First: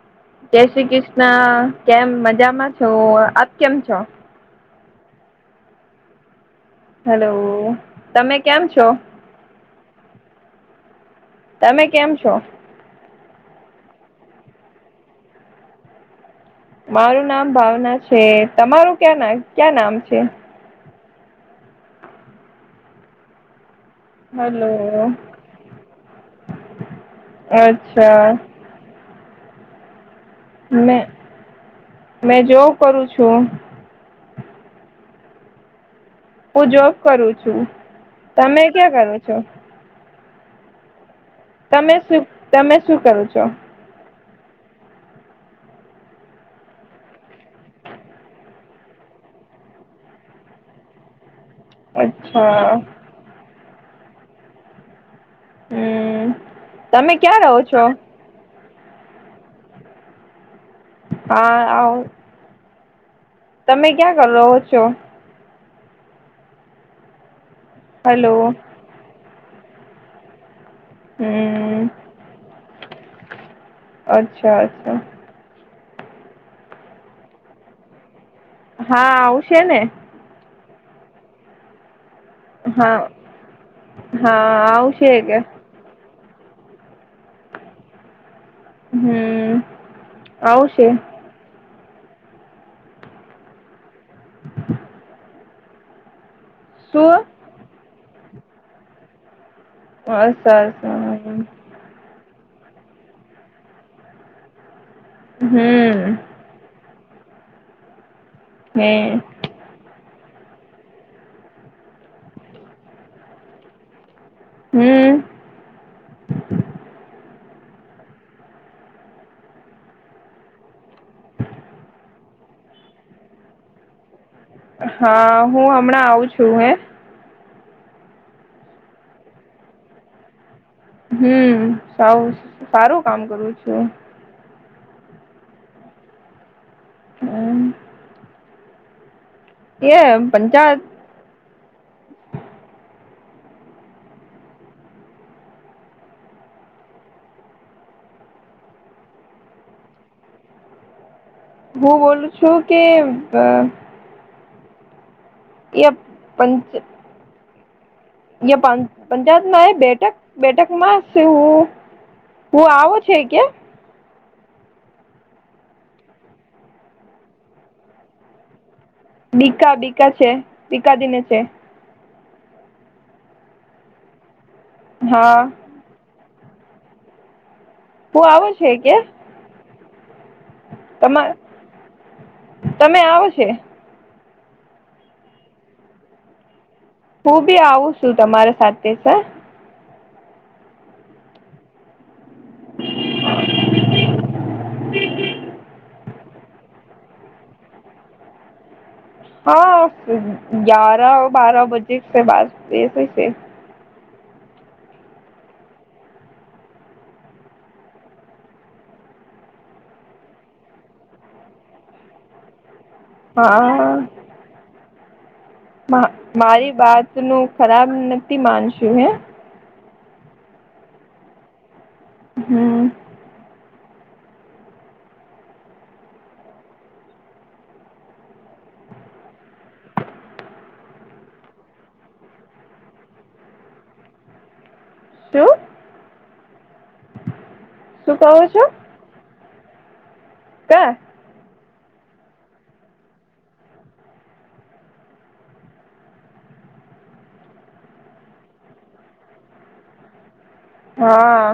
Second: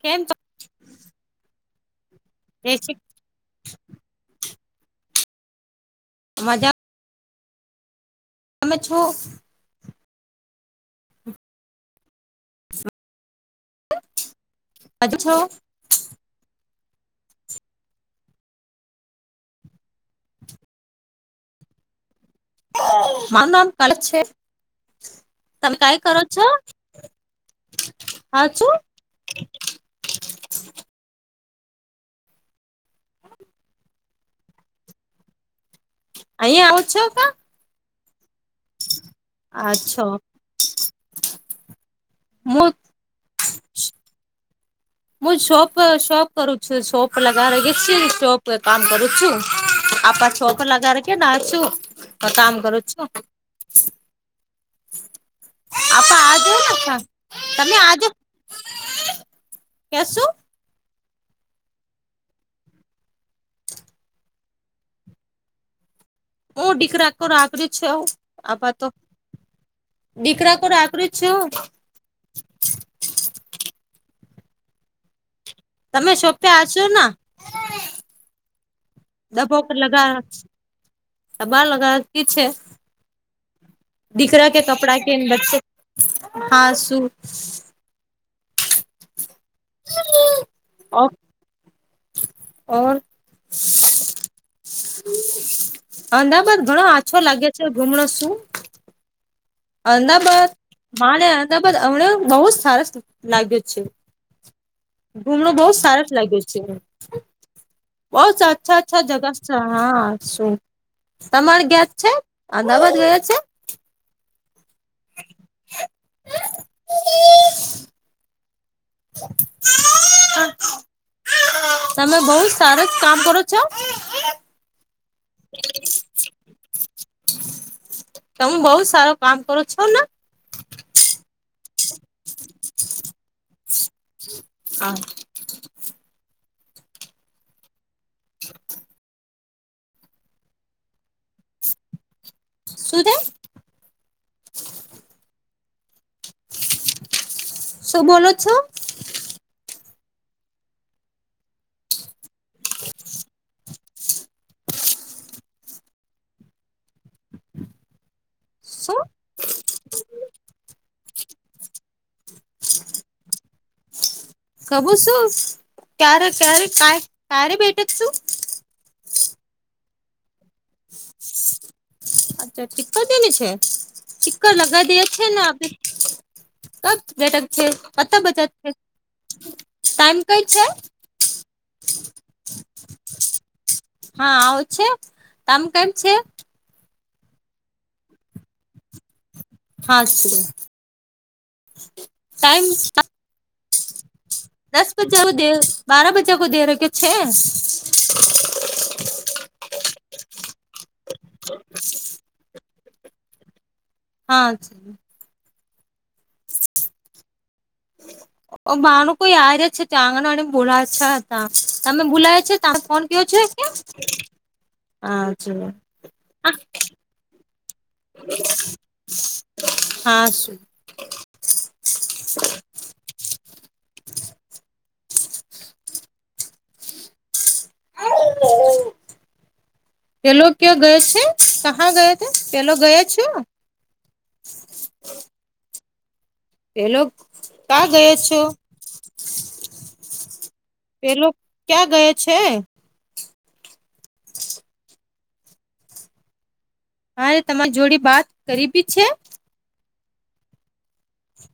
કેમ છ જય શ્રી કૃષ્ણ કેમ મજામાં છો, આપ કેમ છો? મજા હલો તમે. કેમ તમે છો છું. તમે કેમ છો? [inaudible] છો. મારું નામ ભાવના છે. તમારું ક્યાં ના ક્યાં નામ છે? મારું નામ કળશ છે. હલો તમે કાઈ કરો છો? અચ્છા હાચુ? મે મેં જોબ કરું છું. હું અહીંયા આવો જોબ છો કા કરું છું. તમે ક્યાં કરો છો? અચ્છા. તમે શું હું તમે શું કરો છો? હું શોપ શોપ કરું છું શોપ લગાવ ગ શોપ કામ કરું છું આપા શોપ. પ લગ ર કે ના છું કામ અચ્છા કરુ છું. આપ હમ આજે ને છ તમે ક્યાં રહો તમે છો આજો. કેસું? તા આવ. તમે ક્યાં કર રહો છો? હું દીકરાકો આકરી છે. હલો આ પાતો દીકરાકો ફ્રી છું. હમ અચ્છા અચ્છા. તમે શોપે હશો ના હા આવશે ડબોક ને લગાવ. તબા લગાતી છે હા હા દીકરા કે કપડા કે આવશે અંદચ્ચે. હા સુું. હમ્ આવશે. ઓર? અમદાવાદ ઘણો આછો શું લાગે છે ઘુમણ શું? અમદાવાદ સરસ સામે અમદા હમને બહુ જ સરસ લાગ્યો છે. ગુમણ બહુ સરસ હમ લાગે છે. બહું અચ્છા અચ્છા હે જગ અચ્છા હા શું તમાર ગેજ છે અ અમદાવાદ ગયા છે? હમ તમે બહુ સારું જ કામ કરો છો. હા હું હમણાં આવું છું હે. તમે બહુ સારું કામ કરું છો ને? હમ સવ સારું કામ કરું છું હા હ [inaudible] એ પંચાયત શું થે શું બોલો છો હું બોલું છું કે અ એય પંચ અયા શું પંચાયતમાં એ બેઠક બેઠકમાં શું ઓ આવો છે કે ખબર શું ક્યારે ક્યારે ક્યારે બેઠક છું બીકા બીકા છે બકાદીને છે અચ્છા ચીકર તેની છે ચીક્કર લગાવ દેએ છે ને હા આપડે કબ બેટ જ છે કત હું બજત આવો છે કે ટાઈમ કઈ છે તમા તમે આવો છે હા આવું છે તમ કેમ છે હું બી આવું છું તમારા સાથે સર હા શ ટાઈમ દસ બ્ચા દે બારા બચ્ચા કો દે ર કે છે હા ગ્યાર બાર બજે છે બે બે છે હા જ બારનું કોઈ આવી ર છે ત્યાં આંગનવાળી બોલાવ છે તા તમે બુલાયા છે તા કોણ કેવો છે હા આવજો મારી બાત નું ખરાબ નથી માનશું હે હા સુું હમ [inaudible] પેલો કયો ગયો છે કહા ગયા છે પેલો ગયા છો તું પેલો કાં ગયો શું કહો છો કા પેલો ક્યાં ગયે છે હારે તમારી જોડી વાત કરીબી છે હા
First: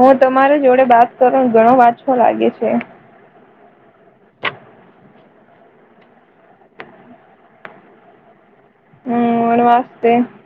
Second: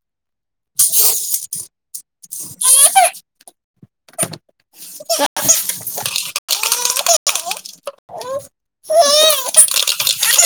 હું તમારા જોડે બાત કરો ઘણો વાછો લાગે છે [inaudible] [inaudible] હમ [unintelligible]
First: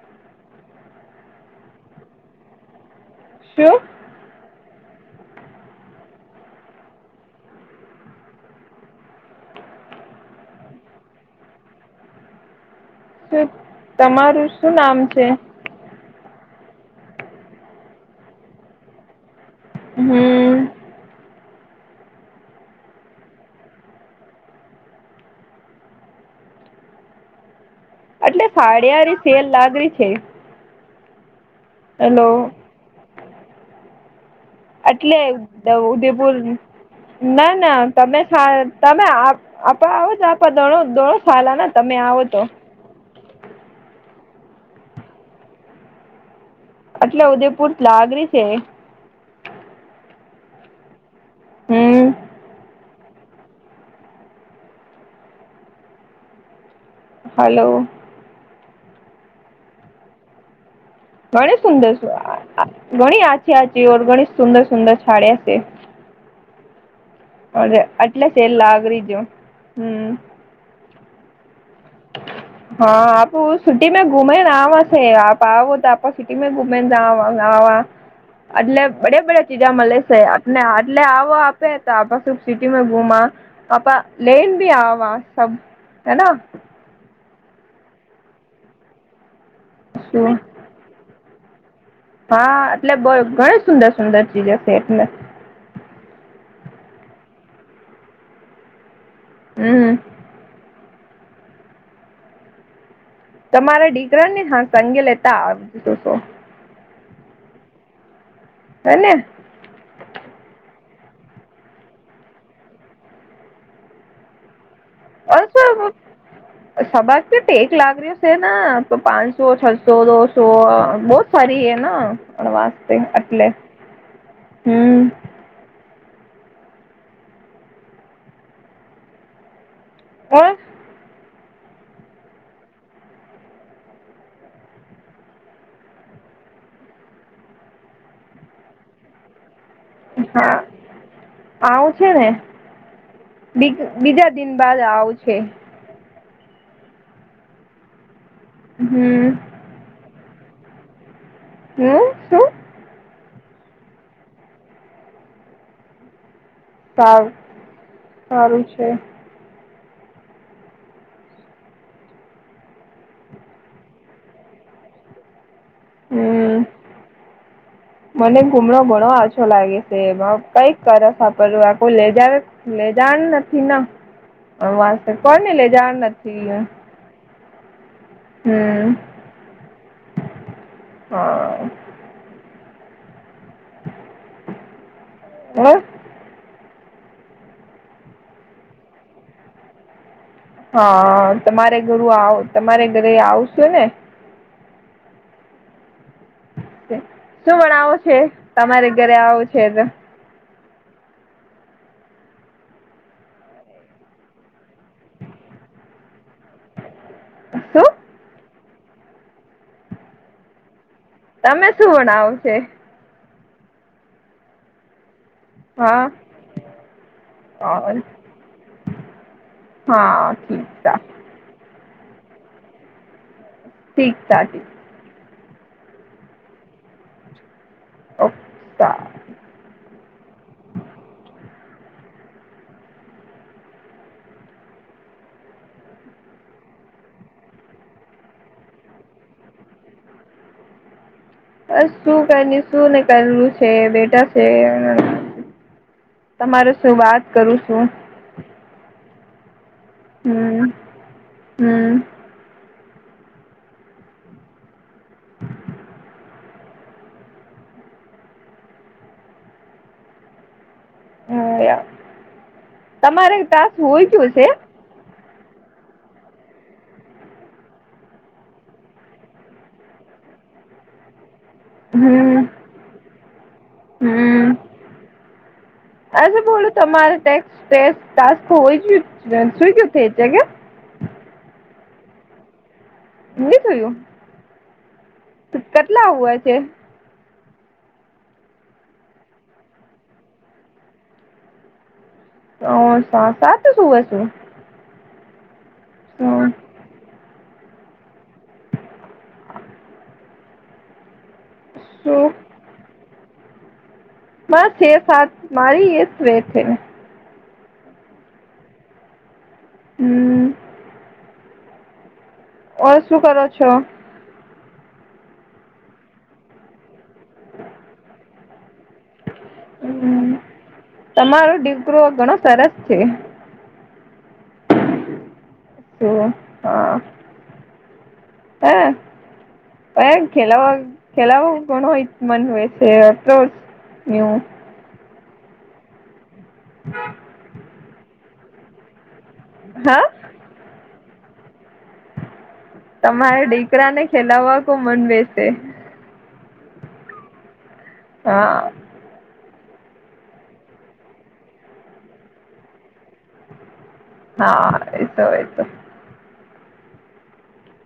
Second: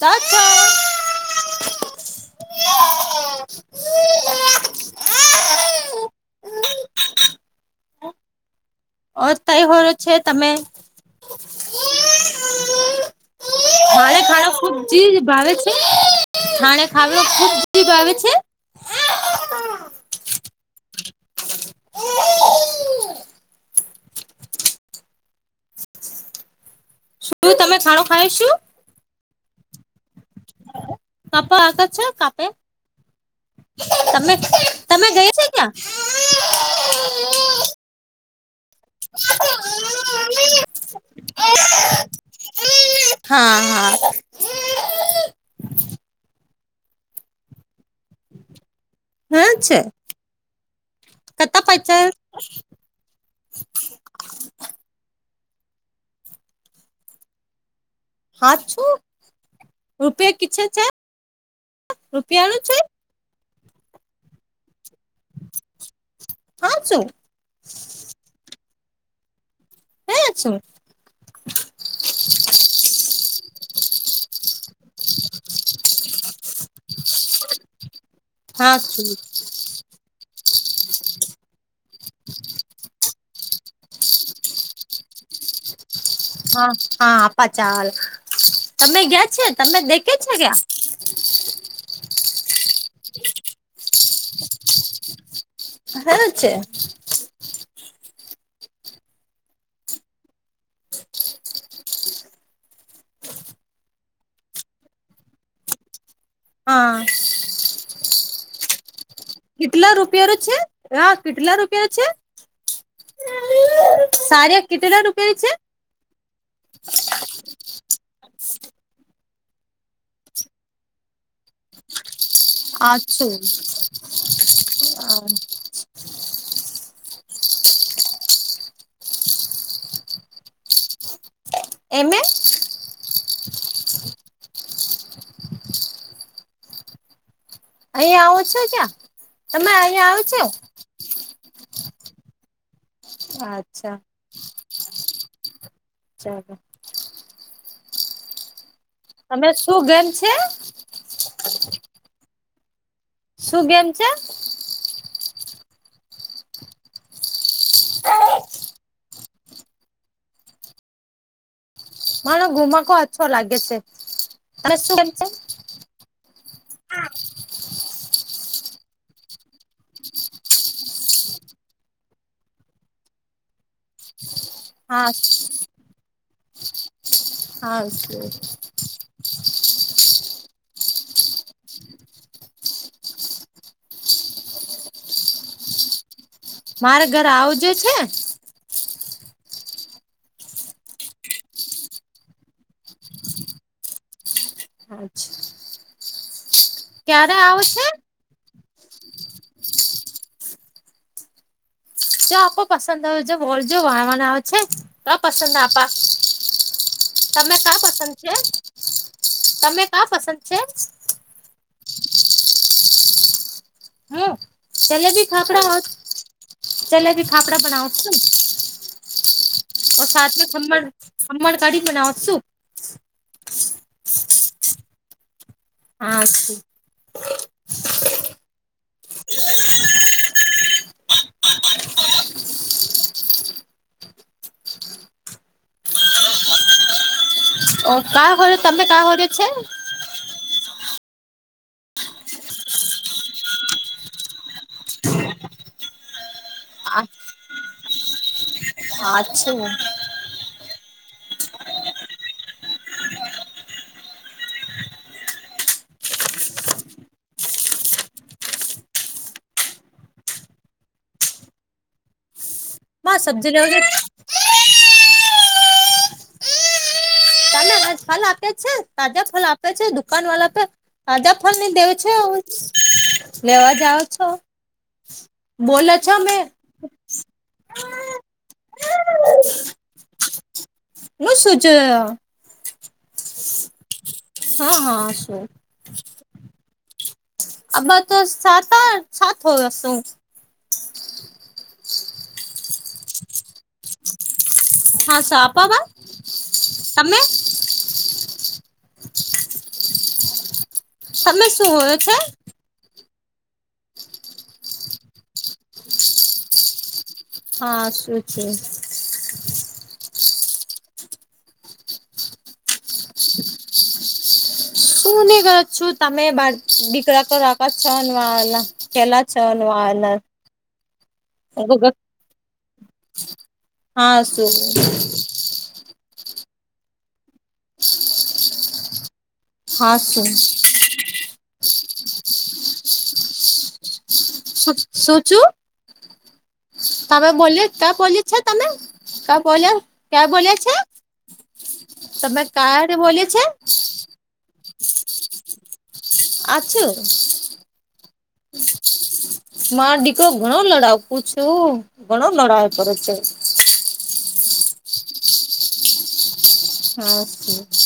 તત શું ઓ તઈ હો છે તમે ત છાણે ખારા ખુબ જી ભાવે છે છાણે ખાવ ખુબ જી ભાવે છે હમ શું તમે ખાણો ખાય એટલે શું સાડિયાની સેલ લાગણી છે કાપા આગળ છે હેલો કાપે તમે તમે એટલે ગયા છે ક્યાં ઉદયપુર ના ના તમે તમે આપ આવોજ આપ દો, દોણો ખાલાના તમે આવો તો. હા, હા. એટલે ઉદયપુર. લાગરી છે. હા, છે. કરતા પ છે. હમ હલો. હાથ છું, રૂપિયા કછ છે. ઘણી સુંદર, રૂપિયાનું છે ઘણી આછી આચી ઓર ઘણી સુંદર સુંદર છાડ્યા છે. હા, છું. એટલે છે, લાગરી જો હમ. [unintelligible] હ. હા, આપ સિટી મે ઘુમેને આ છે, આપ આો તો આપ સિટી મે ઘુમે. [unintelligible] એટલે છું બડે બડે ચીજા મળે છે ને, આટલે આવો. આપ સિટી મે ઘુમા આપા લેન, ભી આવા સબ. હેના હા, હા, આપા ચાલ તમે ગયા છે, તમે દેખે છે, શું કેયા. હા, એટલે બ ઘણી સુંદર સુંદર ચીજ હ છે, એટલે હા, છે. હમ. તમારા દીકરા ને, હા, તંગે લેતા આવુંશો. હા. હ ને. કેટલા રૂપિયા નું છે? હા, કેટલા રૂપિયા છે. સારું કેટલાનું? અસ [unintelligible] [unintelligible] સભજ છે, ટેક લાગ રહ્યો છે, પાંચસો, છસો, દોસો બહુ ફરીએ, ના અ વાસ્તે આઠસો એટલે હમ. હા. એમે. અહીં આવો છો ક્યા? તમે અહીંયા આવો છો? હા આવું છે ને, અચ્છા બીજા દિન બાદ આવું છે. બ [unintelligible] હમ તમે શું ગમે છે? હમ, શું? શું ગેમ છે? સારું, સારું છે. મણ ઘુમાકો અછો લાગે છે, ત શ હમ હમ. મને ઘુમણો ઘણો આછો લાગે શે, બો કાઈ કરશે, આપલે આપુ લે જાયેશ. લેજાણ નથી, ના વા હા કોઈને ને લેજાણ નથી. હા છે. હમ. હા. અવે. મારે ઘરે આવજો જ છે. હા, તમારે ગુરું આવ તમારે ઘરે આવશું ને. હા, અચ્છા. કે શું બનાવો છે તમારે ધેરે આવો છે તો. જો આપકો પસંદ હોવે જો બોલજો વા વાણવો છે. કો પસંદ આપા. તમે કા શું પસંદ છે, તમે કા પસંદ છે. તમે શું વાણાવ છે. હું જલેબી ફાફડા હોત, હા જલેબી ફાફડા બનાવું છું. હા ઓર સાથ મે ખંમણ ઠીક ખંમણ કાઢી બનાવું શું ઠીક ટાઢી. હા, શું? ઓક્કા. ઓ કા હોધ તમે કા હોધે છે. બસ, શું કરની શું ની કરનું છે બેટા છે. તમારે શું વાત કરું છું. આ છું? હમ્મ, હમ્મ. હ, માં તમારે સબ્જી લેવ ટાસ્ક છે. વોઈ ગીયું શે. તમે ફલ આપે છે, તાજા ફલ આપે છે, દુકાન વાલા આપે. તાજા ફલની દેવ હમ છો, લેવા જાવ છો. બોલછ આજે બોલો તમારે ટેક્સ કેસ ટા તો હોય સુ જે કેે છે કેમ. મું સૂચય. ની થયું. હા, હા. શું ત કેટલા હોવા છે. આબ્બા તો સાત આઠ સાત હોય શું. હ, સાત આઠ જ હોયા શું. હા, શાપાવા તમે. તમે શું હોયો છે. શું બસ છે સાત મારી એસ વે છે. હા, શું છે? હમ્મ. ઓર, શું કરો છો? શું ની કરો છો તમે બાર દીકરા પર આપાત છન વાલા પેલા હમ્મ તમારો દીકરો ઘણો સરસ છે. હા, શું. છે હ, હે. હા અ ન શું ખેલાવો ખેલાવો ઘણો હોય મન હોય છે તો યુ. શું શું ચું. [inaudible] કા બોલો કા બોલી છો તમે, કા બોલો હા કા બોલો છે. તમે. ક્યારે બોલે છે તમારા દીકરાને ખેલાવવા કો મન વેસે. આ છું. હા. માર દીકરો ઘણો લડાકુ છું. ઘણો લડાવ કરે છે. હા એતો એતો. હમ્મ.